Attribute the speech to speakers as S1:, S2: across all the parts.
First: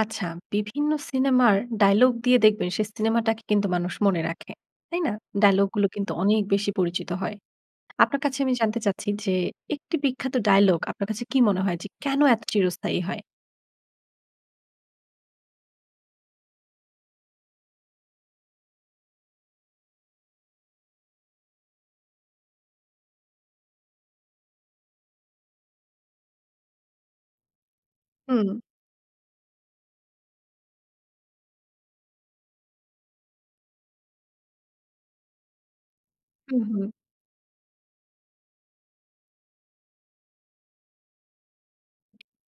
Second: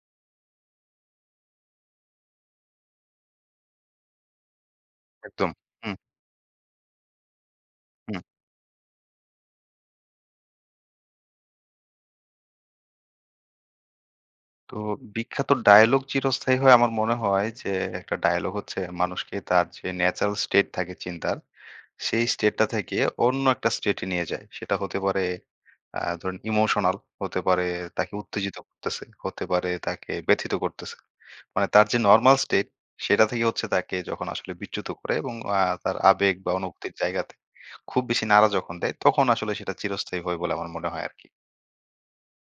S1: আচ্ছা, বিভিন্ন সিনেমার ডায়ালগ দিয়ে দেখবেন সেই সিনেমাটাকে কিন্তু মানুষ মনে রাখে, তাই না?
S2: একদম।
S1: ডায়ালগ গুলো
S2: হুম।
S1: কিন্তু অনেক বেশি পরিচিত হয়। আপনার
S2: হুম।
S1: কাছে আমি জানতে চাচ্ছি যে একটি বিখ্যাত ডায়লগ আপনার কাছে কী মনে হয় যে কেন এত চিরস্থায়ী হয়?
S2: তো বিখ্যাত ডায়ালগ চিরস্থায়ী হয়। আমার মনে হয় যে একটা ডায়ালগ হচ্ছে মানুষকে তার যে ন্যাচারাল স্টেট থাকে চিন্তার, সেই স্টেটটা থেকে অন্য একটা স্টেটে নিয়ে যায়। সেটা হতে পারে আ ধরুন ইমোশনাল, হতে পারে তাকে
S1: হুম।
S2: উত্তেজিত করতেছে, হতে পারে তাকে ব্যথিত করতেছে। মানে তার যে নরমাল স্টেট, সেটা থেকে হচ্ছে তাকে যখন আসলে বিচ্যুত করে এবং অ্যা তার আবেগ বা
S1: হুম, হুম।
S2: অনুভূতির জায়গাতে খুব বেশি নাড়া যখন দেয়, তখন আসলে সেটা চিরস্থায়ী হয় বলে আমার মনে হয় আরকি।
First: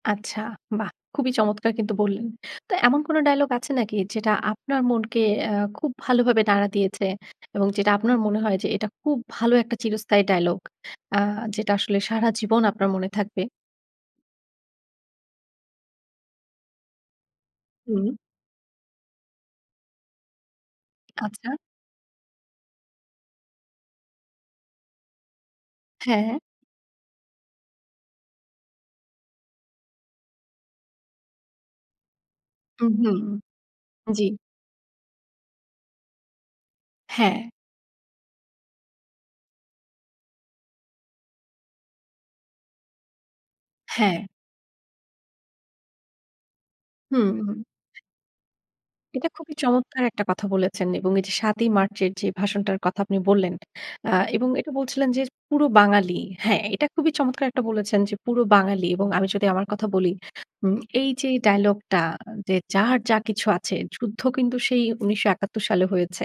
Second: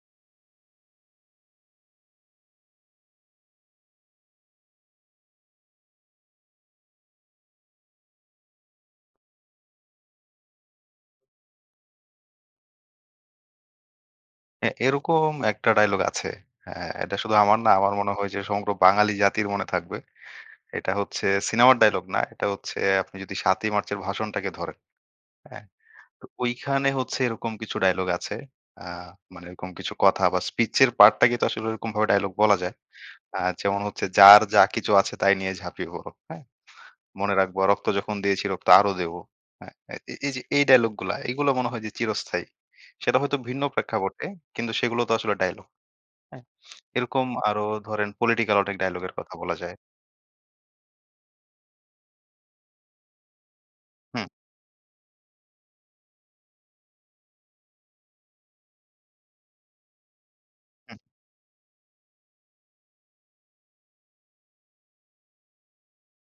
S1: আচ্ছা, বাহ! খুবই চমৎকার কিন্তু বললেন। তো এমন কোন ডায়ালগ আছে নাকি যেটা আপনার মনকে অ্যা খুব ভালোভাবে নাড়া দিয়েছে? এবং যেটা আপনার মনে হয় যে এটা খুব ভালো একটা চিরস্থায়ী ডায়ালগ? আ যেটা আসলে সারা জীবন আপনার মনে থাকবে?
S2: হ্যাঁ এরকম একটা ডায়ালগ আছে। অ্যা এটা শুধু আমার না আমার মনে
S1: হুম।
S2: হয় যে সমগ্র বাঙালি জাতির মনে থাকবে। এটা হচ্ছে
S1: আচ্ছা।
S2: সিনেমার ডায়ালগ না। এটা হচ্ছে আপনি যদি ৭ ই মার্চের ভাষণটাকে ধরেন, হ্যাঁ? তো
S1: হ্যাঁ।
S2: ঐখানে হচ্ছে এরকম কিছু ডায়ালগ আছে। আ মানে এরকম কিছু কথা বা স্পিচ এর পার্টটাকেই তো আসলে ওইরকমভাবে ডায়ালগ বলা যায়।
S1: উম হুম।
S2: আ যেমন হচ্ছে
S1: জি।
S2: "যার যা কিছু আছে তাই নিয়ে ঝাঁপিয়ে পড়ো, হ্যাঁ? মনে
S1: হ্যাঁ।
S2: রাখব রক্ত যখন দিয়েছি রক্ত আরো দেব।" হ্যাঁ? এ এ এই যে এই ডায়ালগ গুলা এগুলো মনে হয় যে চিরস্থায়ী। সেটা হয়তো ভিন্ন
S1: হ্যাঁ।
S2: প্রেক্ষাপটে, কিন্তু সেগুলো তো আসলে ডায়লগ, হ্যাঁ? এরকম
S1: হুম, হুম।
S2: আরো ধরেন পলিটিক্যাল অনেক ডায়ালগের
S1: এটা
S2: কথা
S1: খুবই
S2: বলা যায়।
S1: চমৎকার একটা কথা বলেছেন। এবং এই যে ৭ ই মার্চের যে ভাষণটার কথা আপনি বললেন। অ্যা
S2: হুম।
S1: এবং এটা বলছিলেন যে পুরো বাঙালি হ্যাঁ এইটা খুবই চমৎকার একটা বলেছেন যে পুরো বাঙালি এবং আমি যদি আমার কথা বলি। উম
S2: হুম।
S1: এই যে এই ডায়ালগটা যে, "যার যা কিছু আছে।" যুদ্ধ কিন্তু সেই ১৯৭১ সালে হয়েছে।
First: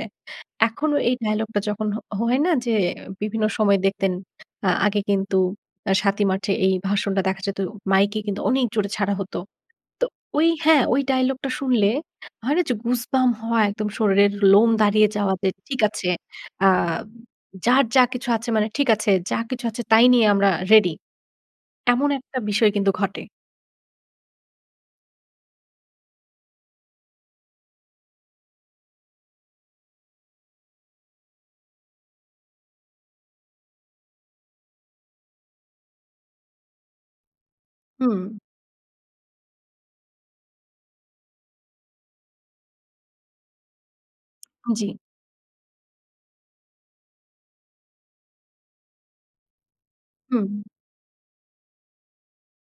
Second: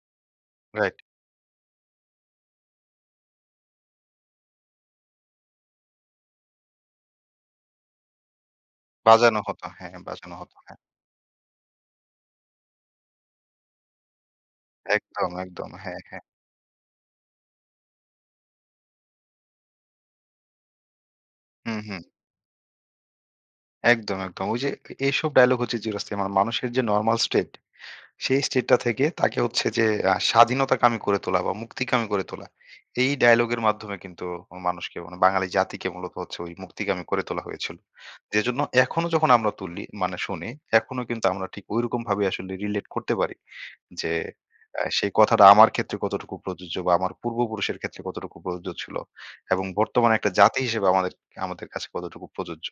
S1: এখনো
S2: রাইট।
S1: এই ডায়ালগটা যখন হ হয় না যে বিভিন্ন সময় দেখতেন? আ আগে কিন্তু ৭ ই মার্চে এই ভাষণটা দেখা যেত মাইকে কিন্তু অনেক জোরে ছাড়া হত।
S2: বাজানো হতো হ্যাঁ,
S1: তো
S2: বাজানো
S1: ওই
S2: হতো হ্যাঁ।
S1: হ্যাঁ ওই ডায়ালগটা শুনলে হয় না যে গুজবাম্প হওয়া একদম শরীরের লোম দাঁড়িয়ে
S2: একদম,
S1: যাওয়া? যে
S2: একদম।
S1: ঠিক
S2: হ্যাঁ,
S1: আছে,
S2: হ্যাঁ।
S1: আ যার যা কিছু আছে মানে ঠিক আছে যা কিছু আছে তাই নিয়ে আমরা রেডি।
S2: হু, হু।
S1: এমন একটা বিষয় কিন্তু ঘটে।
S2: একদম, একদম। ওই যে এ এসব ডায়ালগ হচ্ছে চিরস্থায়ী। মানুষের যে নরমাল স্টেট, সেই স্টেটটা থেকে তাকে হচ্ছে যে আ স্বাধীনতাকামী করে তোলা বা মুক্তিকামী করে তোলা। এই ডায়ালগের মাধ্যমে কিন্তু অ মানুষকে মানে বাঙালি জাতিকে মূলত হচ্ছে ঐ মুক্তিকামী করে তোলা হয়েছিল।
S1: হুম।
S2: যে জন্য এখনো যখন আমরা তুলি মানে শুনি, এখনো কিন্তু আমরা ঠিক ঐরকমভাবে আসলে রিলেট করতে পারি। যে
S1: উম
S2: অ্যা
S1: জি।
S2: সেই কথাটা আমার ক্ষেত্রে কতটুকু প্রযোজ্য বা আমার পূর্বপুরুষের ক্ষেত্রে কতটুকু প্রযোজ্য ছিল। এবং বর্তমানে একটা
S1: হুম।
S2: জাতি হিসেবে আমাদের আমাদের কাছে কতটুকু প্রযোজ্য।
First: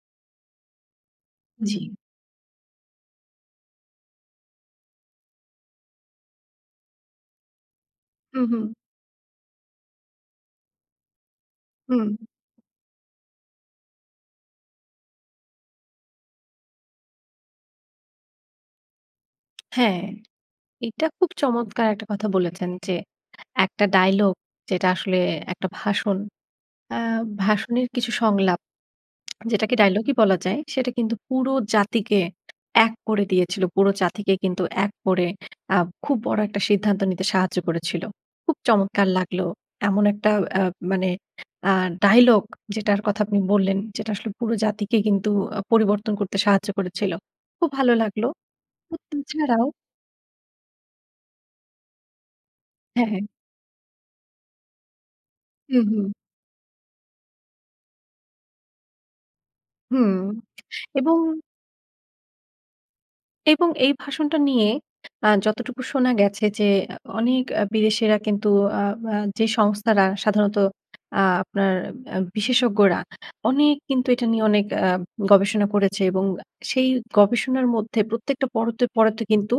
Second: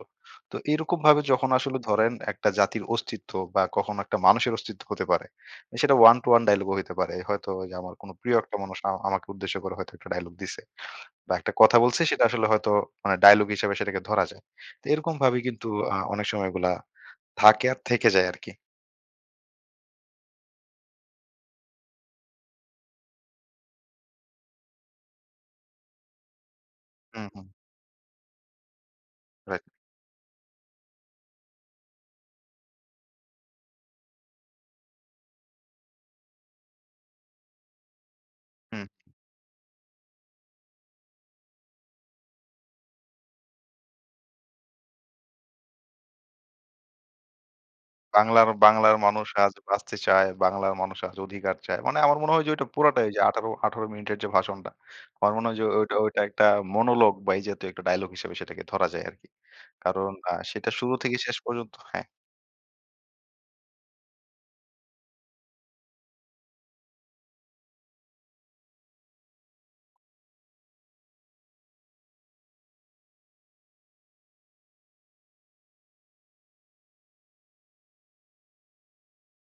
S2: তো এরকমভাবে যখন আসলে
S1: জি।
S2: ধরেন একটা জাতির অস্তিত্ব বা কখনো একটা মানুষের অস্তিত্ব হতে পারে। অ্যা সেটা 1 to 1 ডায়ালগও হইতে পারে। হয়তো ওইযে আমার কোনো প্রিয়
S1: হুম,
S2: একটা
S1: হুম।
S2: মানুষ আ আমাকে উদ্দেশ্য করে হয়তো একটা ডায়ালগ দিছে। বা একটা কথা বলছে
S1: হুম।
S2: সেটা আসলে হয়তো মানে ডায়ালগ হিসাবে সেটাকে ধরা যায়। তো এরকমভাবেই কিন্তু আ অনেক সময় এগুলো থাকে আর থেকে যায় আরকি।
S1: হ্যাঁ। এটা খুব চমৎকার একটা কথা বলেছেন। যে একটা ডায়ালগ যেটা আসলে একটা ভাষণ অ্যা
S2: হু, হু।
S1: ভাষণের কিছু সংলাপ।
S2: রাইট।
S1: যেটাকে ডায়লগই বলা যায় সেটা কিন্তু পুরো জাতিকে ১ করে দিয়েছিল। পুরো জাতিকে কিন্তু ১ করে আ খুব বড় একটা সিদ্ধান্ত নিতে সাহায্য করেছিল। খুব
S2: হুম।
S1: চমৎকার লাগলো। এমন একটা আ মানে আ ডায়লগ, যেটার কথা আপনি বললেন। যেটা আসলে পুরো জাতিকে কিন্তু আ পরিবর্তন করতে সাহায্য করেছিল। খুব ভালো লাগলো।
S2: "বাংলার বাংলার
S1: উম তা
S2: মানুষ আজ
S1: ছাড়াও
S2: বাঁচতে চায়, বাংলার মানুষ আজ অধিকার চায়।" মানে আমার মনে হয় ওইযে ওটা পুরাটাই
S1: হ্যাঁ,
S2: ওইযে
S1: হ্যাঁ।
S2: ১৮ ১৮ মিনিটের যে ভাষণটা আমার মনে হয় যে ও
S1: হু,
S2: ওইট
S1: হু।
S2: ওইটা একটা মনোলগ বা এই জাতীয় একটা ডায়ালগ হিসাবে সেটাকে ধরা যায় আরকি। কারণ
S1: হুম
S2: আ সেটা শুরু থেকে
S1: এবং
S2: শেষ পর্যন্ত হ্যাঁ।
S1: এবং এই ভাষণটা নিয়ে আ যতটুকু শোনা গেছে যে, এ অনেক এ বিদেশীরা কিন্তু আ আ যে সংস্থারা সাধারণত আপনার আ বিশেষজ্ঞরা অনেক কিন্তু এটা নিয়ে অনেক আ গবেষণা করেছে এবং আ সেই গবেষণার মধ্যে প্রত্যেকটা পরতে, পরতে কিন্তু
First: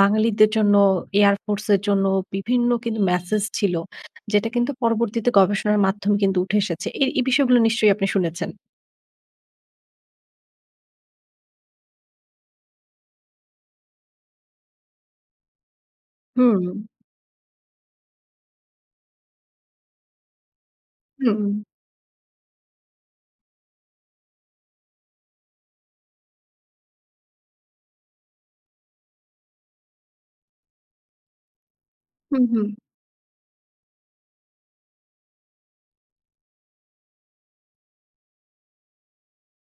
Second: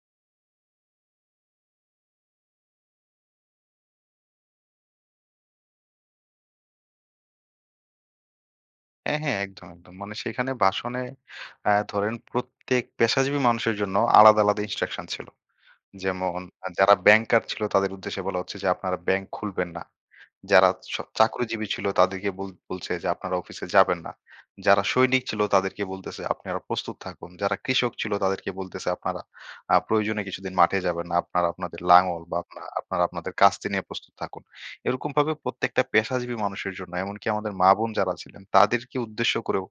S1: বাঙালিদের জন্য air force এর জন্য বিভিন্ন কিন্তু মেসেজ ছিল। যেটা কিন্তু পরবর্তীতে গবেষণার মাধ্যম কিন্তু উঠে এসেছে। এই এই বিষয়গুলো নিশ্চয়ই আপনি শুনেছেন।
S2: হ্যাঁ, হ্যাঁ। একদম, একদম। মানে সেইখানে বাসনে অ্যা ধরেন প্রত্যেক পেশাজীবী মানুষের জন্য আলাদা, আলাদা instruction ছিল। যেমন আ
S1: হুম।
S2: যারা ব্যাংকার ছিল, তাদের উদ্দেশ্যে বলা হচ্ছে যে, "আপনারা ব্যাংক খুলবেন না।" যারা স
S1: হুম।
S2: চাকরিজীবী ছিল তাদেরকে বল বলছে যে, "আপনারা অফিসে যাবেন না।" যারা সৈনিক ছিল তাদেরকে বলতেছে, "আপনারা প্রস্তুত থাকুন।" যারা কৃষক ছিল তাদেরকে বলতেছে, "আপনারা আ প্রয়োজনে কিছুদিন মাঠে যাবেন না। আপনারা আপনাদের লাঙ্গল বা
S1: হুম,
S2: আপনা
S1: হুম।
S2: আপনারা আপনাদের কাস্তি নিয়ে প্রস্তুত থাকুন।" এরকমভাবে প্রত্যেকটা পেশাজীবী মানুষের জন্য, এমনকি আমাদের মা-বোন যারা ছিলেন তাদেরকে উদ্দেশ্য করেও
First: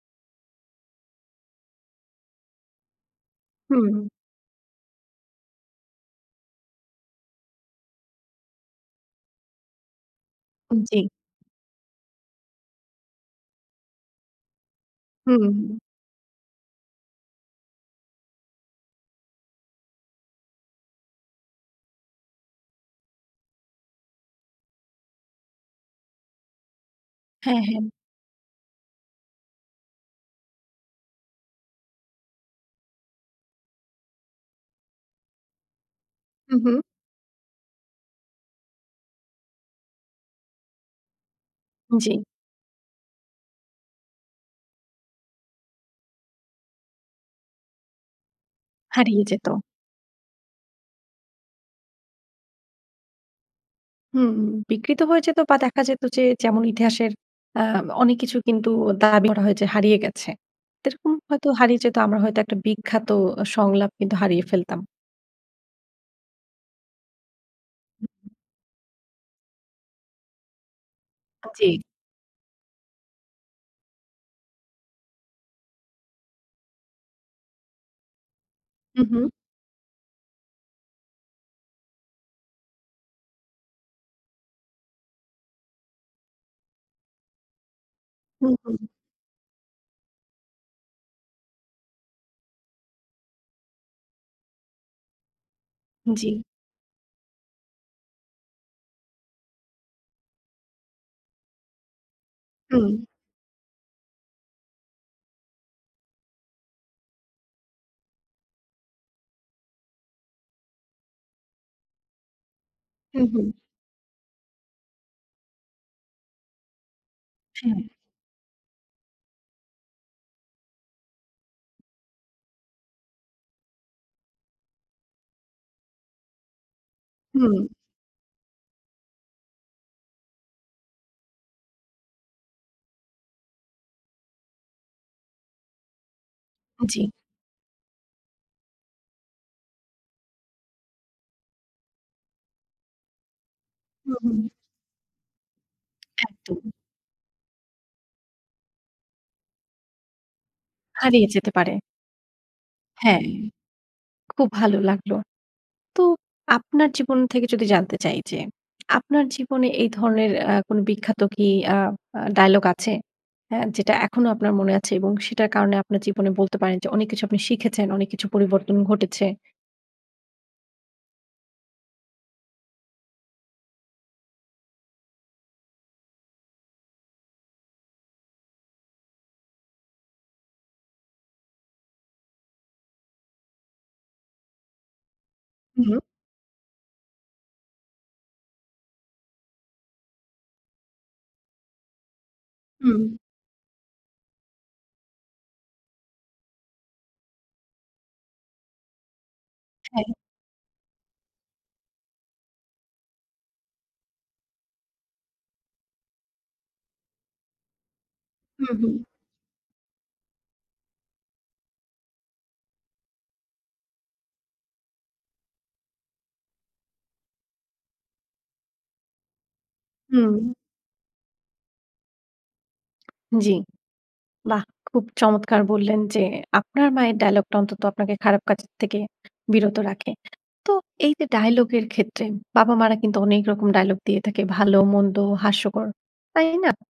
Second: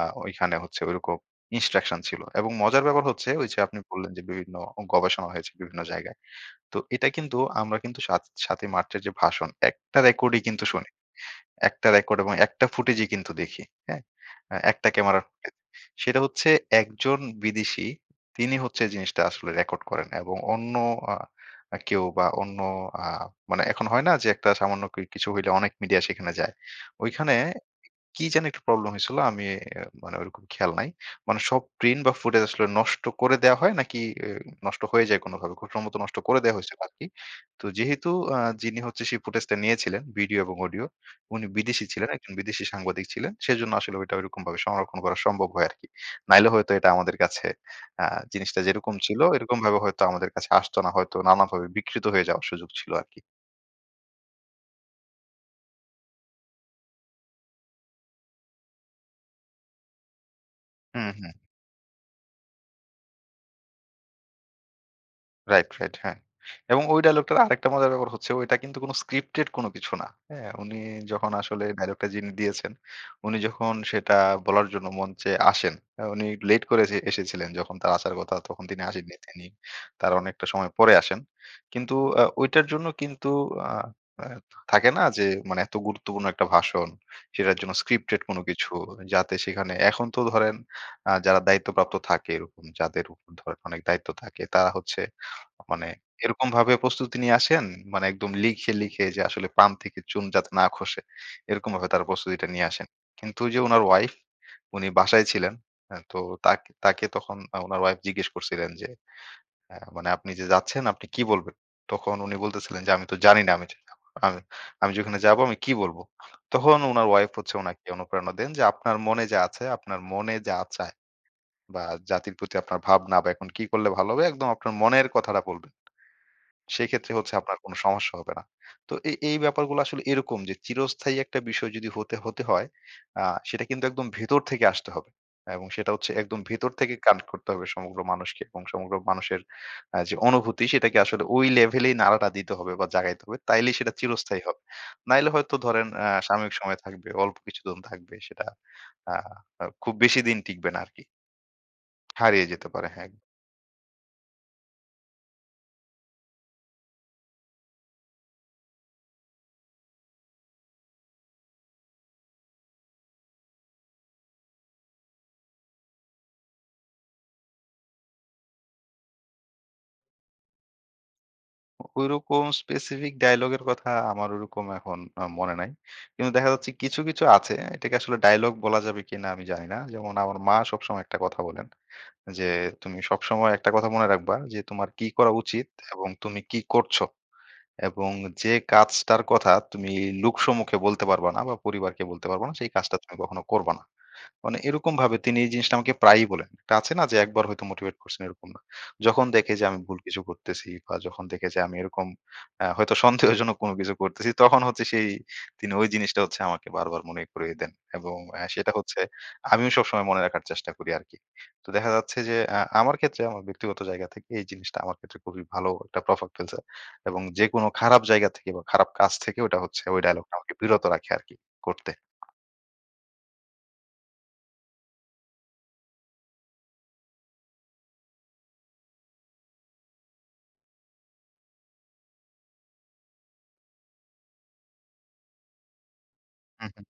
S2: আ ঐখানে হচ্ছে ঐরকম instruction ছিল এবং মজার ব্যাপার হচ্ছে ঐযে আপনি
S1: হুম।
S2: বললেন যে বিভিন্ন অ গবেষণা হয়েছে বিভিন্ন জায়গায়। তো এটা কিন্তু আমরা কিন্তু সাত ৭ই মার্চের যে ভাষণ, ১ টা রেকর্ডই কিন্তু
S1: উম
S2: শুনি।
S1: জি।
S2: ১ টা রেকর্ড এবং ১ টা ফুটেজই কিন্তু দেখি, হ্যাঁ? আ একটা ক্যামেরার [unintelligible]
S1: হুম।
S2: সেটা হচ্ছে একজন বিদেশী, তিনি হচ্ছে এ জিনিসটা আসলে রেকর্ড করেন এবং অন্য আ আ কেউ বা, অন্য আ মানে এখন হয় না? যে একটা সামান্য কি কিছু হইলে অনেক মিডিয়া সেখানে যায়। ওইখানে
S1: হ্যাঁ, হ্যাঁ।
S2: কি যেন একটু প্রবলেম হয়েছিল আমি এ অ্যা মানে ওইরকম খেয়াল নাই। মানে সব প্রিন্ট বা, ফুটেজ আসলে নষ্ট করে দেওয়া হয় নাকি, এ নষ্ট হয়ে যায় কোনভাবে। খুব সম্ভবত নষ্ট করে
S1: হু,
S2: দেওয়া হইছিল
S1: হু।
S2: আরকি। তো যেহেতু আ যিনি হচ্ছে সেই ফুটেজটা নিয়েছিলেন ভিডিও এবং অডিও, উনি বিদেশী ছিলেন
S1: জি।
S2: একজন বিদেশী সাংবাদিক ছিলেন। সেজন্য আসলে ঐটা ঐরকমভাবে সংরক্ষণ করা সম্ভব হয় আরকি। নাইলে হয়তো এটা আমাদের কাছে আ জিনিসটা যেরকম ছিল,
S1: হারিয়ে যেতো।
S2: এরকমভাবে হয়তো আমাদের কাছে আসতো না। হয়তো নানাভাবে বিকৃত হয়ে যাওয়ার সুযোগ ছিল আরকি।
S1: হুম। বিকৃত হয়ে যেত বা দেখা যেত যে যেমন ইতিহাসের অ্যাম অনেক কিছু কিন্তু দাবি করা হয় যে হারিয়ে গেছে।
S2: হু,
S1: সেরকম
S2: হু।
S1: হয়তো হারিয়ে যেত। আমরা হয়তো একটা বিখ্যাত সংলাপ কিন্তু হারিয়ে ফেলতাম।
S2: রাইট, রাইট হ্যাঁ। এবং ওই ডায়ালগটার আরেকটা মজার
S1: হু,
S2: ব্যাপার
S1: হু।
S2: হচ্ছে ওইটা কিন্তু কোন স্ক্রিপ্টেড কোন কিছু না, হ্যাঁ? উনি যখন
S1: আ
S2: আসলে
S1: জি।
S2: ডায়লগটা যিনি দিয়েছেন, উনি যখন সেটা বলার জন্য মঞ্চে আসেন, আ উনি লেট করে এসে এসেছিলেন। যখন তার আসার কথা তখন তিনি
S1: হু,
S2: আসেননি
S1: হু।
S2: তিনি। তার অনেকটা সময় পরে আসেন। কিন্তু এ ঐটার জন্য কিন্তু আ এ থাকে না যে মানে এত গুরুত্বপূর্ণ একটা ভাষণ সেটার জন্য স্ক্রিপ্টেড কোন
S1: হুম,
S2: কিছু।
S1: হুম।
S2: যাতে সেখানে এখন তো ধরেন আ যারা দায়িত্বপ্রাপ্ত থাকে এরকম যাদের উপর ধরেন অনেক দায়িত্ব থাকে তারা হচ্ছে মানে
S1: হুম জি।
S2: এরকমভাবে প্রস্তুতি নিয়ে আসেন, মানে একদম লিখে, লিখে যে আসলে পান থেকে চুন যাতে না খসে। এরকমভাবে তারা প্রস্তুতিটা নিয়ে আসেন।
S1: হুম।
S2: কিন্তু ওই যে উনার ওয়াইফ, উনি বাসায় ছিলেন। এ তো তাক তাকে তখন আ উনার ওয়াইফ জিজ্ঞেস করছিলেন যে এ মানে, "আপনি যে যাচ্ছেন আপনি কী বলবেন?" তখন উনি বলতেছিলেন যে, "আমি তো
S1: হু, হু।
S2: জানি না আমি [unintelligible] আমি আমি যে ওইখানে যাবো আমি কী বলব?" তখন উনার ওয়াইফ হচ্ছে
S1: হুম।
S2: উনাকে অনুপ্রেরণা দেন যে, "আপনার মনে যা আছে, আপনার মনে যা চায়। বা জাতির প্রতি আপনার ভাবনা বা এখন কী করলে ভালো হবে? একদম আপনার মনের কথাটা বলবেন। সেইক্ষেত্রে হচ্ছে আপনার
S1: হুম।
S2: কোন সমস্যা হবে না।" তো এই, এই ব্যাপারগুলা আসলে এইরকম যে চিরস্থায়ী একটা বিষয় যদি হতে, হতে হয় আ সেটা কিন্তু একদম ভেতর থেকে আসতে হবে। হ্যাঁ এবং সেটা হচ্ছে একদম ভেতর
S1: উম
S2: থেকে
S1: জি।
S2: কানেক্ট করতে হবে সমগ্র মানুষকে এবং সমগ্র মানুষের অ্যা যে অনুভূতি সেটাকে আসলে ওই লেভেলেই নাড়াটা দিতে হবে বা জাগাইতে হবে। তাইলেই সেটা
S1: হু,
S2: চিরস্থায়ী
S1: হু।
S2: হবে। নাহলে হয়তো ধরেন অ্যা সাময়িক
S1: একদম।
S2: সময় থাকবে। অল্প কিছুদিন থাকবে সেটা আ অ খুব বেশি দিন টিকবে না আরকি।
S1: হারিয়ে যেতে পারে।
S2: হারিয়ে যেতে পারে হ্যাঁ।
S1: হ্যাঁ। খুব ভাল লাগল। তো আপনার জীবন থেকে যদি জানতে চাই যে, আপনার জীবনে এই ধরনের অ্যা কোন বিখ্যাত কি অ্যা আ ডায়ালগ আছে? অ্যা যেটা এখনো আপনার মনে আছে? এবং সেইটার কারণে আপনার জীবনে বলতে পারেন যে অনেক কিছু আপনি শিখেছেন, অনেক কিছু পরিবর্তন ঘটেছে?
S2: ঐরকম specific ডায়ালগের এর কথা আমার ঐরকম এখন আ মনে নাই। কিন্তু দেখা যাচ্ছে কিছু, কিছু আছে। এটাকে আসলে ডায়ালগ বলা যাবে কিনা আমি জানি না। যেমন আমার মা সবসময় ১ টা কথা বলেন যে, "তুমি সবসময় একটা কথা মনে রাখবা যে তোমার কি করা উচিত
S1: হুম।
S2: এবং তুমি কি করছো এবং যে কাজটার কথা তুমি লোকসম্মুখে বলতে পারবা না বা পরিবারকে বলতে পারবা না সেই কাজটা
S1: হুম।
S2: তুমি কখনো করবা না।" মানে এরকমভাবে তিনি এই জিনিসটা আমাকে প্রায়ই বলেন। একটা আছে না যে ১ বার হয়তো motivate করছেন এরকম না। যখন দেখে যে আমি ভুল
S1: হ্যাঁ।
S2: কিছু করতেছি বা যখন দেখে যে আমি এরকম অ্যা হয়তো সন্দেহজনক কোন কিছু করতেছি তখন হচ্ছে সেই তিনি ঐ জিনিসটা হচ্ছে আমাকে বারবার মনে করিয়ে দেন এবং অ্যা সেটা
S1: হুম, হুম।
S2: হচ্ছে আমিও সবসময় মনে রাখার চেষ্টা করি আরকি। তো দেখা যাচ্ছে যে আ আমার ক্ষেত্রে আমার ব্যক্তিগত জায়গা থেকে এই জিনিসটা আমার ক্ষেত্রে খুবই ভালো একটা প্রভাব ফেলছে এবং যেকোনো খারাপ জায়গা থেকে বা খারাপ কাজ থেকে ঐটা হচ্ছে ঐ ডায়ালগটা
S1: হুম।
S2: আমাকে বিরত রাখে আরকি করতে।
S1: জি। বাহ! খুব চমৎকার বললেন যে, আপনার মায়ের ডায়ালগটা অন্তত আপনাকে খারাপ কাজের থেকে বিরত রাখে। তো এইযে ডায়ালগের ক্ষেত্রে বাবা-মারা কিন্তু অনেক রকম ডায়ালগ দিয়ে থাকে। ভালো, মন্দ, হাস্যকর। তাই
S2: হুম,
S1: না?
S2: হুম।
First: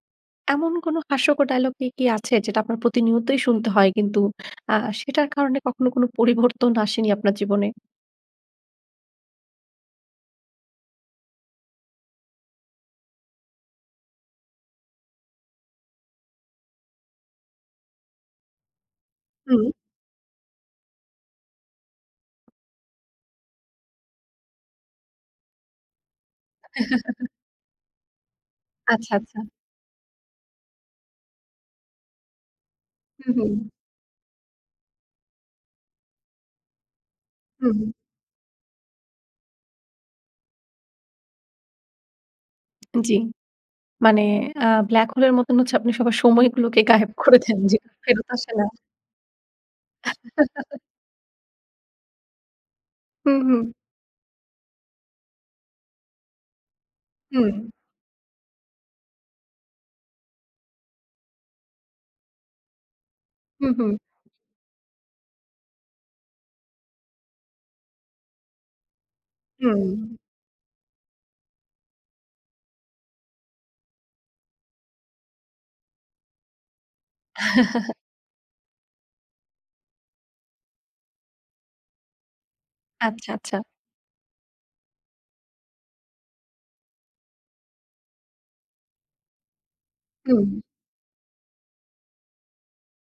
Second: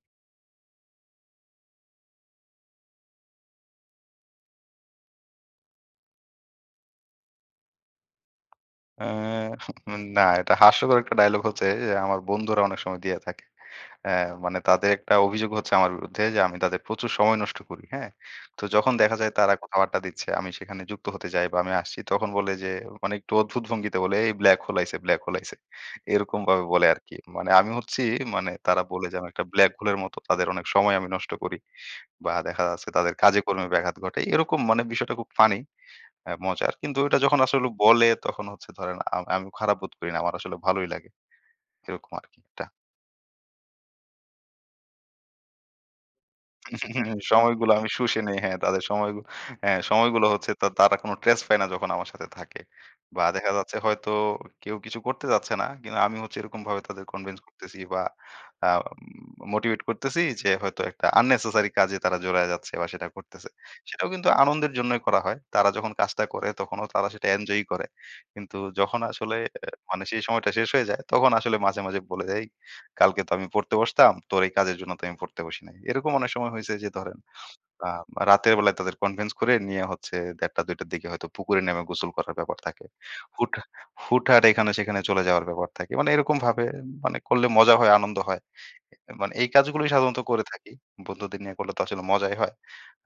S1: এমন কোন হাস্যকর ডায়ালগ কি কি আছে যেটা আপনার প্রতিনিয়তই শুনতে হয়, কিন্তু আ সেটার কারণে কখনো কোন পরিবর্তন আসেনি আপনার জীবনে?
S2: অ্যা উন না। এটা হাস্যকর একটা ডায়ালগ হচ্ছে এ আমার বন্ধুরা অনেক সময় দিয়ে থাকে। অ্যা মানে তাদের একটা অভিযোগ হচ্ছে আমার বিরুদ্ধে যে, আমি তাদের প্রচুর সময় নষ্ট করি, হ্যাঁ? তো যখন দেখা যায় তারা
S1: হুম।
S2: কোথাও আড্ডা দিচ্ছে, আমি সেখানে যুক্ত হতে যাই বা, আমি আসছি, তখন বলে যে, মানে একটু অদ্ভুত ভঙ্গিতে বলে, "এই black hole আইছে, black hole আইছে।" এরকমভাবে বলে আরকি। মানে আমি হচ্ছি মানে তারা বলে
S1: আচ্ছা,
S2: যে আমি
S1: আচ্ছা।
S2: একটা black hole এর মতো, তাদের অনেক সময় আমি নষ্ট করি বা, দেখা যাচ্ছে তাদের
S1: হুম, হুম।
S2: কাজে-কর্মে ব্যাঘাত ঘটে। এরকম মানে বিষয়টা খুব ফানি, অ্যা মজার। কিন্তু ঐটা যখন আসলে
S1: হুম।
S2: বলে তখন হচ্ছে ধরেন আ আমি খারাপ বোধ করি না। আমার আসলে ভালোই লাগে। এরকম আরকি টা
S1: উম জি। মানে আ black hole এর মতন হচ্ছে আপনি সবার সময়গুলোকে গায়েব করে দেন,
S2: সময়গুলো
S1: যে
S2: আমি শুষে
S1: ফেরত
S2: নেই।
S1: আসে
S2: হ্যাঁ।
S1: না।
S2: তাদের সময়গু হ্যাঁ, সময়গুলো হচ্ছে তা তারা কোন trace পায় না যখন আমার সাথে থাকে। বা
S1: হুম,
S2: দেখা
S1: হুম।
S2: যাচ্ছে হয়তো কেউ কিছু করতে যাচ্ছে না, কিন্তু আমি হচ্ছে এরকমভাবে তাদের কনভেন্স
S1: হুম।
S2: করতেছি বা আ উম মোটিভেট করতেছি যে হয়তো একটা unnecessary কাজে তারা জড়ায় যাচ্ছে বা, সেটা করতেছে।
S1: হুম, হুম।
S2: সেটাও কিন্তু আনন্দের জন্যই করা হয়। তারা যখন কাজটা করে তখনও তারা সেটা এঞ্জয়ই করে। কিন্তু যখন আসলে অ্যা
S1: হুম।
S2: মানে সেই সময়টা শেষ হয়ে যায়, তখন আসলে মাঝে, মাঝে বলে যে, "এই! কালকে তো আমি পড়তে বসতাম, তোর এই কাজের জন্য তো আমি পড়তে বসি নাই।" এরকম অনেক সময় হইছে যে ধরেন আ বা রাতের বেলায় তাদের কনভেন্স করে নিয়ে হচ্ছে ০১:৩০ টা ০২:০০ টার দিকে হয়তো পুকুরে নেমে গোসল করার ব্যাপার থাকে।
S1: আচ্ছা,
S2: হুট
S1: আচ্ছা।
S2: হুটহাট এইখানে সেইখানে চলে যাওয়ার ব্যাপার থাকে। মানে এরকমভাবে মানে করলে মজা হয়, আনন্দ হয়। অ্যা মানে এই কাজগুলোই সাধারণত করে
S1: হুম।
S2: থাকি। বন্ধুদের নিয়ে করলে তো আসলে মজাই হয়।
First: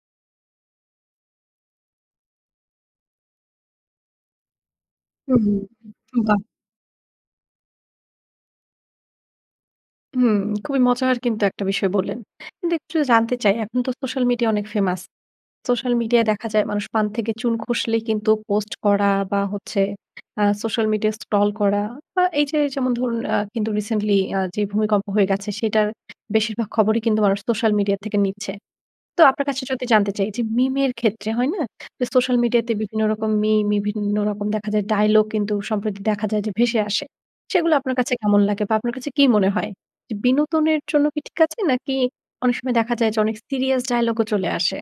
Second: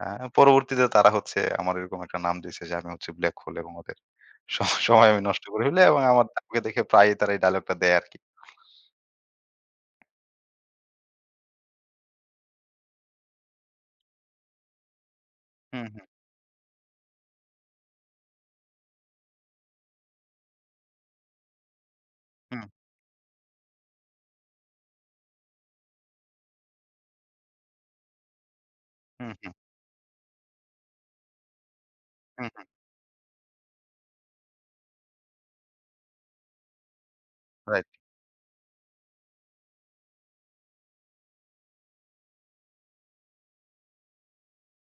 S2: অ্যা পরবর্তীতে তারা হচ্ছে আমার এরকম একটা নাম দিছে যে, যে আম হচ্ছি black hole এবং ওদের সব সময় আমি
S1: হুম,
S2: নষ্ট
S1: হুম।
S2: করে ফেলি এবং
S1: উম
S2: আমাদ
S1: বাহ!
S2: [unintelligible] দেখে প্রায়ই তারা এই ডায়ালগটা দেয় আরকি।
S1: হুম, খুবই মজার কিন্তু একটা বিষয় বললেন। দে একটু জানতে চাই। এখন তো সোশ্যাল মিডিয়া অনেক ফেমাস।
S2: হুম,
S1: সোশ্যাল
S2: হুম।
S1: মিডিয়ায় দেখা যায় মানুষ পান থেকে চুন খসলেই কিন্তু পোস্ট করা বা হচ্ছে আ সোশ্যাল মিডিয়া scroll করা বা এইযে,
S2: হুম।
S1: যেমন ধরুন আ কিন্তু রিসেন্টলি আ যে, ভূমিকম্প হয়ে গেছে সেটার বেশিরভাগ খবরই কিন্তু মানুষ সোশ্যাল মিডিয়া থেকে নিচ্ছে। তো
S2: হুম,
S1: আপনার
S2: হুম।
S1: কাছে যোদি জানতে চাই যে, মিম এর ক্ষেত্রে হয় না? সোশ্যাল
S2: হুম,
S1: মিডিয়া
S2: হুম।
S1: তে বিভিন্ন রকম মিম বিভিন্ন রকম দেখা যায় ডায়লগ কিন্তু সম্প্রতি দেখা যায় যে, ভেসে আসে। সেগুলো
S2: রাইট।
S1: আপনার কাছে কেমন লাগে বা আপনার কাছে কী মনে হয়? বিনোদনের জন্য কি ঠিক আছে? নাকি অনেক সময় দেখা যায় যে, অনেক সিরিয়াস ডায়ালগ ও চলে আসে?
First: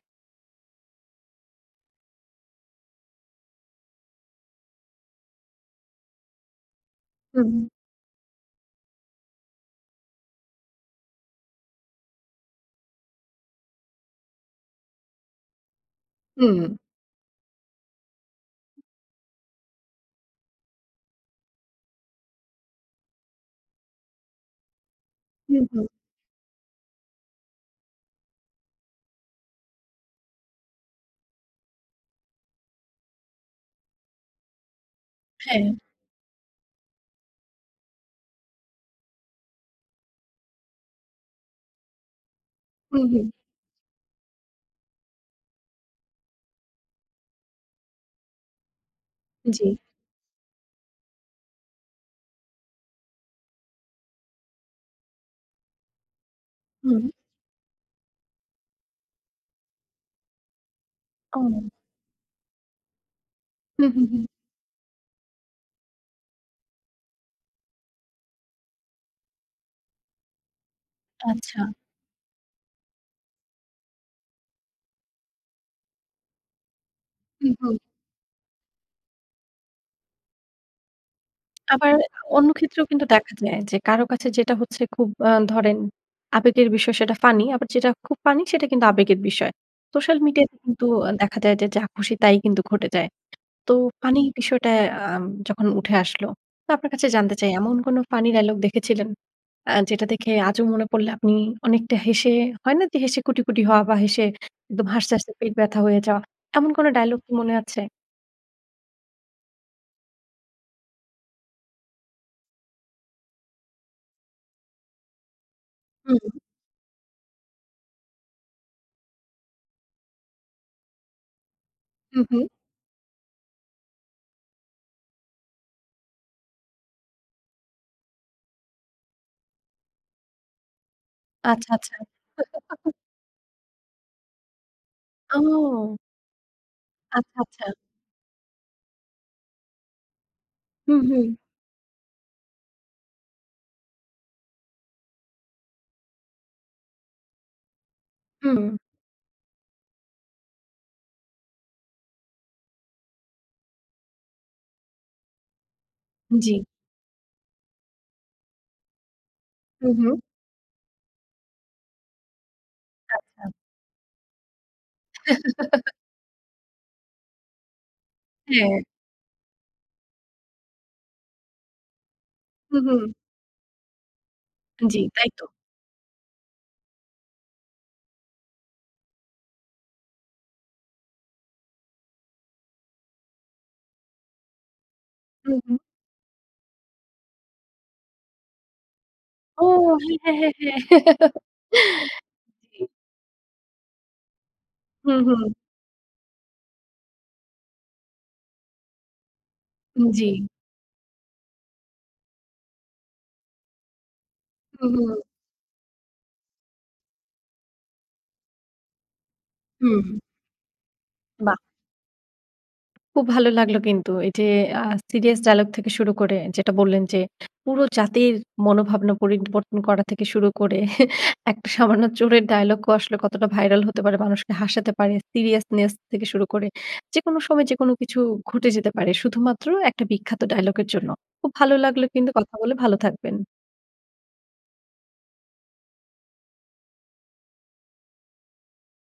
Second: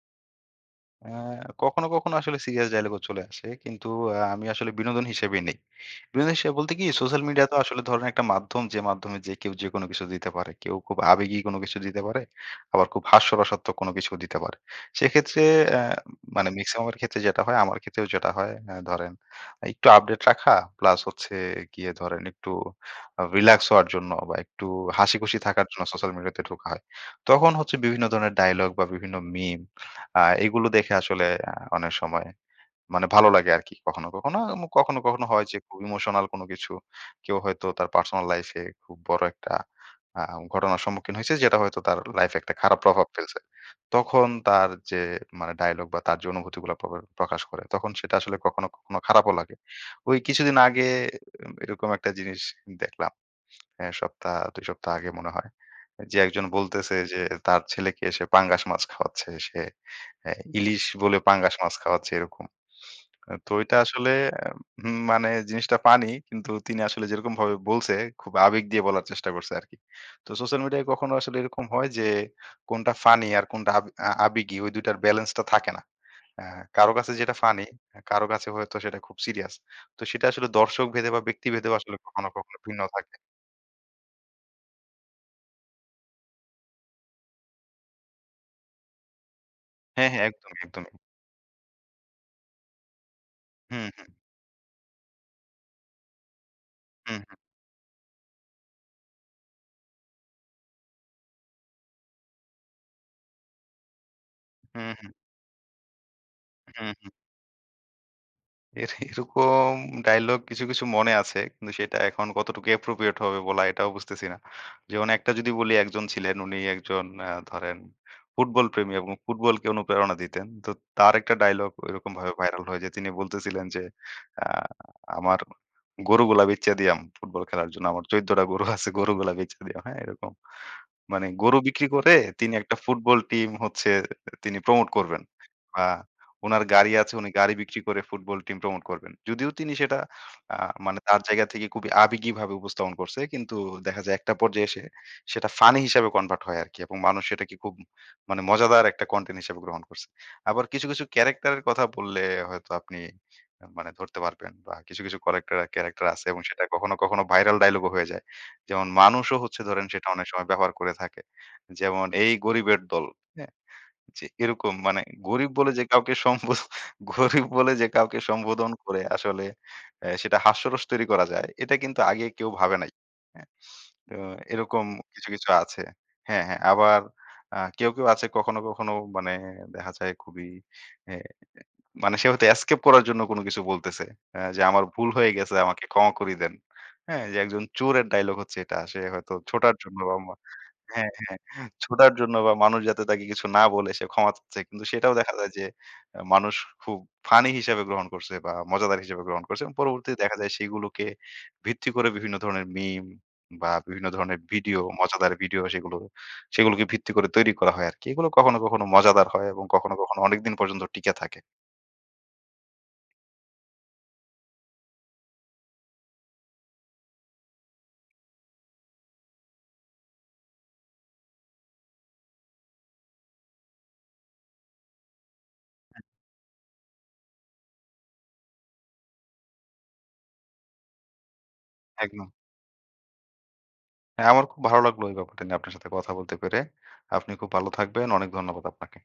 S2: অ্যা কখনো, কখনো আসলে সিরিয়াস ডায়ালগও চলে আসে। কিন্তু আ আমি আসলে বিনোদন হিসেবেই নেই। বিনোদন হিসেবে বলতে কি সোশ্যাল মিডিয়া
S1: হুম,
S2: তো
S1: হুম।
S2: আসলে ধরেন একটা মাধ্যম, যে, মাধ্যমে যে, কেউ যেকোনো কিছু দিতে পারে। কেউ খুব আবেগী কোনো কিছু দিতে পারে। আবার খুব হাস্যরসাত্মক কিছুও দিতে পারে। সেক্ষেত্রে অ্যা মানে
S1: হুম।
S2: মেক্সিমামের ক্ষেত্রে যেটা হয়, আমার ক্ষেত্রেও যেটা হয়, অ্যা ধরেন এ একটু আপডেট রাখা প্লাস হচ্ছে গিয়ে ধরেন একটু আ রিল্যাক্স হওয়ার জন্য বা একটু হাসিখুশি
S1: হুম,
S2: থাকার জন্য
S1: হুম।
S2: সোশ্যাল মিডিয়া তে ঢোকা হয়। তখন হচ্ছে বিভিন্ন ধরনের ডায়ালগ বা বিভিন্ন মিম আ এগুলো দেখে আসলে অ্যা অনেক সময় মানে ভালো লাগে আরকি। কখনো, কখনো, মু কখনো, কখনো হয় যে,
S1: হ্যাঁ।
S2: খুব ইমোশনাল কোনো কিছু কেউ হয়তো তার পার্সোনাল লাইফে খুব বড় একটা আ ঘটনার সম্মুখীন হইছে। যেটা হয়তো তার লাইফে একটা খারাপ
S1: হুম,
S2: প্রভাব
S1: হুম।
S2: ফেলছে। তখন তার যে, মানে ডায়ালগ বা তার যে, অনুভূতিগুলা প প্রকাশ করে তখন সেটা আসলে কখনো, কখনো খারাপও লাগে।
S1: জি।
S2: ঐ কিছুদিন আগে এ এরকম একটা জিনিস দেখলাম। হ্যাঁ? সপ্তাহ ২ সপ্তাহ আগে মনে হয়। যে, একজন বলতেছে
S1: হুম।
S2: যে, তার ছেলেকে সে পাঙ্গাস মাছ খাওয়াচ্ছে সে, অ্যা ইলিশ বলে পাঙ্গাস
S1: ও।
S2: মাছ খাওয়াচ্ছে এরকম। অ্যা তো এইটা
S1: হুম, হুম।
S2: আসলে
S1: হুম।
S2: এ উম মানে জিনিসটা পানি কিন্তু তিনি আসলে যেরকমভাবে বলছে খুব আবেগ দিয়ে বলার চেষ্টা করছে আরকি। তো সোশ্যাল মিডিয়ায় কখনো আসলে
S1: আচ্ছা।
S2: এরকম হয় যে, কোনটা ফানি আর কোনটা আব আ আবেগী ঐ ২ টার বেলেন্সটা থাকে না। অ্যা কারো কাছে যেটা
S1: হুম,
S2: ফানি
S1: হুম।
S2: কারো কাছে হয়তো সেটা খুব সিরিয়াস। তো সেটা আসলে দর্শক ভেদে বা ব্যক্তিভেদেও
S1: আবার
S2: আসলে কখনো,
S1: অন্য
S2: কখনো ভিন্ন
S1: ক্ষেত্রেও কিন্তু
S2: থাকে।
S1: দেখা যায় যে, কারো কাছে যেটা হচ্ছে খুব আ ধরেন আবেগের বিষয় সেটা ফানি আবার যেটা খুব ফানি সেটা কিন্তু আবেগের বিষয়।
S2: হ্যাঁ,
S1: সোশ্যাল
S2: হ্যাঁ।
S1: মিডিয়াতে
S2: একদমই,
S1: কিন্তু
S2: একদমই।
S1: দেখা যায় যে, যা খুশি তাই কিন্তু ঘটে যায়। তো
S2: হুম, হুম।
S1: ফানি বিষয়টা আ যখন উঠে আসলো তো আপনার কাছে
S2: হুম,
S1: জানতে
S2: হুম।
S1: চাই এমন কোন ফানি ডায়ালগ দেখেছিলেন আ যেটা দেখে আজও মনে পড়লে আপনি অনেকটা হেসে হয় না যে, হেসে কুটি, কুটি হওয়া বা হেসে একদম
S2: হুম, হুম।
S1: হাসতে, হাসতে পেট ব্যথা হয়ে যাওয়া, এমন কোন
S2: হুম, হুম।
S1: ডায়ালগ কি মনে আছে?
S2: এর এরকম dialogue কিছু, কিছু মনে আছে কিন্তু সেটা এখন কতটুকু appropriate হবে বলা এটাও বুঝতেছি না। যেমন একটা যদি বলি একজন
S1: হুম।
S2: ছিলেন উনি একজন আ ধরেন ফুটবল প্রেমী এবং ফুটবলকে অনুপ্রেরণা দিতেন। তো তার একটা dialogue
S1: হুম,
S2: ঐরকমভাবে
S1: হুম।
S2: viral হয় যে তিনি বলতেছিলেন, ‘’আ আমার গরু গুলো বেইচ্চা দিয়াম ফুটবল খেলার জন্য। আমার ১৪ টা গরু আছে, গরুগুলা বেইচ্চা দিয়াম।‘’ হ্যাঁ এরকম। মানে গরু
S1: আচ্ছা,
S2: বিক্রি
S1: আচ্ছা।
S2: করে তিনি একটা Football team হচ্ছে তিনি promote করবেন। আ
S1: ও।
S2: উনার গাড়ি আছে উনি
S1: আচ্ছা,
S2: গাড়ি
S1: আচ্ছা।
S2: বিক্রি করে Football team promote করবেন। যদিও তিনি সেটা আ মানে
S1: হুম,
S2: তার
S1: হুম।
S2: জায়গা থেকে খুবই আবেগীভাবে উপস্থাপন করছে, কিন্তু দেখা যায় একটা পর্যায়ে এসে সেটা ফানি হিসাবে convert হয় আরকি এবং মানুষ সেটাকে খুব মানে
S1: হুম।
S2: মজাদার একটা content হিসেবে গ্রহণ করছে। আবার কিছু, কিছু character কথা বললে হয়তো আপনি মানে ধরতে পারবেন বা কিছু, কিছু character character আছে এবং
S1: জি।
S2: সেটা কখনো, কখনো viral dialogue ও হয়ে যায়। যেমন মানুষও হচ্ছে ধরেন
S1: হুম,
S2: সেটা
S1: হুম।
S2: অনেক সময় ব্যবহার করে থাকে। যেমন, ‘’এই গরিবের দল,‘’
S1: আচ্ছা।
S2: হ্যাঁ? যে এরকম মানে গরিব বলে যে কাউকে সম্বোধন গরিব বলে যে কাউকে সম্বোধন
S1: হ্যাঁ।
S2: করে আসলে আ সেটা হাস্যরস তৈরি করা যায় এটা কিন্তু আগে কেউ ভাবে
S1: হুম,
S2: নাই,
S1: হুম।
S2: হ্যাঁ? তো এরকম
S1: জি,
S2: কিছু,
S1: তাই তো।
S2: কিছু আছে। হ্যাঁ, হ্যাঁ আবার আ কেউ, কেউ আছে কখনো, কখনো মানে দেখা যায় খুবই এ মানে সে হয়তো escape করার জন্য কোন কিছু বলতেছে এ যে আমার ভুল হয়ে গেছে
S1: হুম, হুম।
S2: আমাকে ক্ষমা করি দেন। হ্যাঁ, যে একজন চোরের dialogue হচ্ছে এটা। সে হয়তো
S1: ও।
S2: ছোটার জন্য বা ম
S1: হ্যাঁ, হ্যাঁ, হ্যাঁ।
S2: হ্যাঁ, হ্যাঁ ছোটার জন্য বা মানুষ
S1: জি।
S2: যাতে তাকে কিছু না বলে সে ক্ষমা চাচ্ছে। কিন্তু সেটাও
S1: হুম,
S2: দেখা
S1: হুম।
S2: যায় যে এ মানুষ খুব ফানি হিসাবে গ্রহণ করছে বা মজাদার হিসেবে গ্রহণ করছে এবং
S1: উম
S2: পরবর্তীতে
S1: জি।
S2: দেখা যায় সেগুলোকে ভিত্তি করে বিভিন্ন ধরনের meme বা বিভিন্ন ধরনের video
S1: হুম, হুম।
S2: মজাদার video সেগুলো, সেগুলোকে ভিত্তি করে তৈরি করা হয় আরকি। এগুলো কখনো, কখনো মজাদার হয় এবং কখনো,
S1: হুম।
S2: কখনো অনেক দিন পর্যন্ত টিকে থাকে।
S1: বাহ। খুব ভালো লাগলো কিন্তু এই যে আ serious dialogue থেকে শুরু করে যেটা বললেন যে পুরো জাতির মনোভাবনা পরিবর্তন করা থেকে শুরু করে একটা সামান্য চোরের dialogue আসলে কতটা ভাইরাল হতে পারে? মানুষকে হাসাতে পারে। seriousness থেকে শুরু করে। যেকোনো সময় যেকোনো কিছু ঘটে যেতে পারে। শুধুমাত্র একটা বিখ্যাত dialogue এর জন্য। খুব ভালো লাগলো
S2: একদম।
S1: কিন্তু কথা বলে, ভালো থাকবেন।
S2: হ্যাঁ আমারো খুব ভালো লাগলো এই ব্যাপারটা নিয়ে আপনার সাথে কথা বলতে পেরে। আপনি খুব ভালো থাকবেন। অনেক ধন্যবাদ আপনাকে।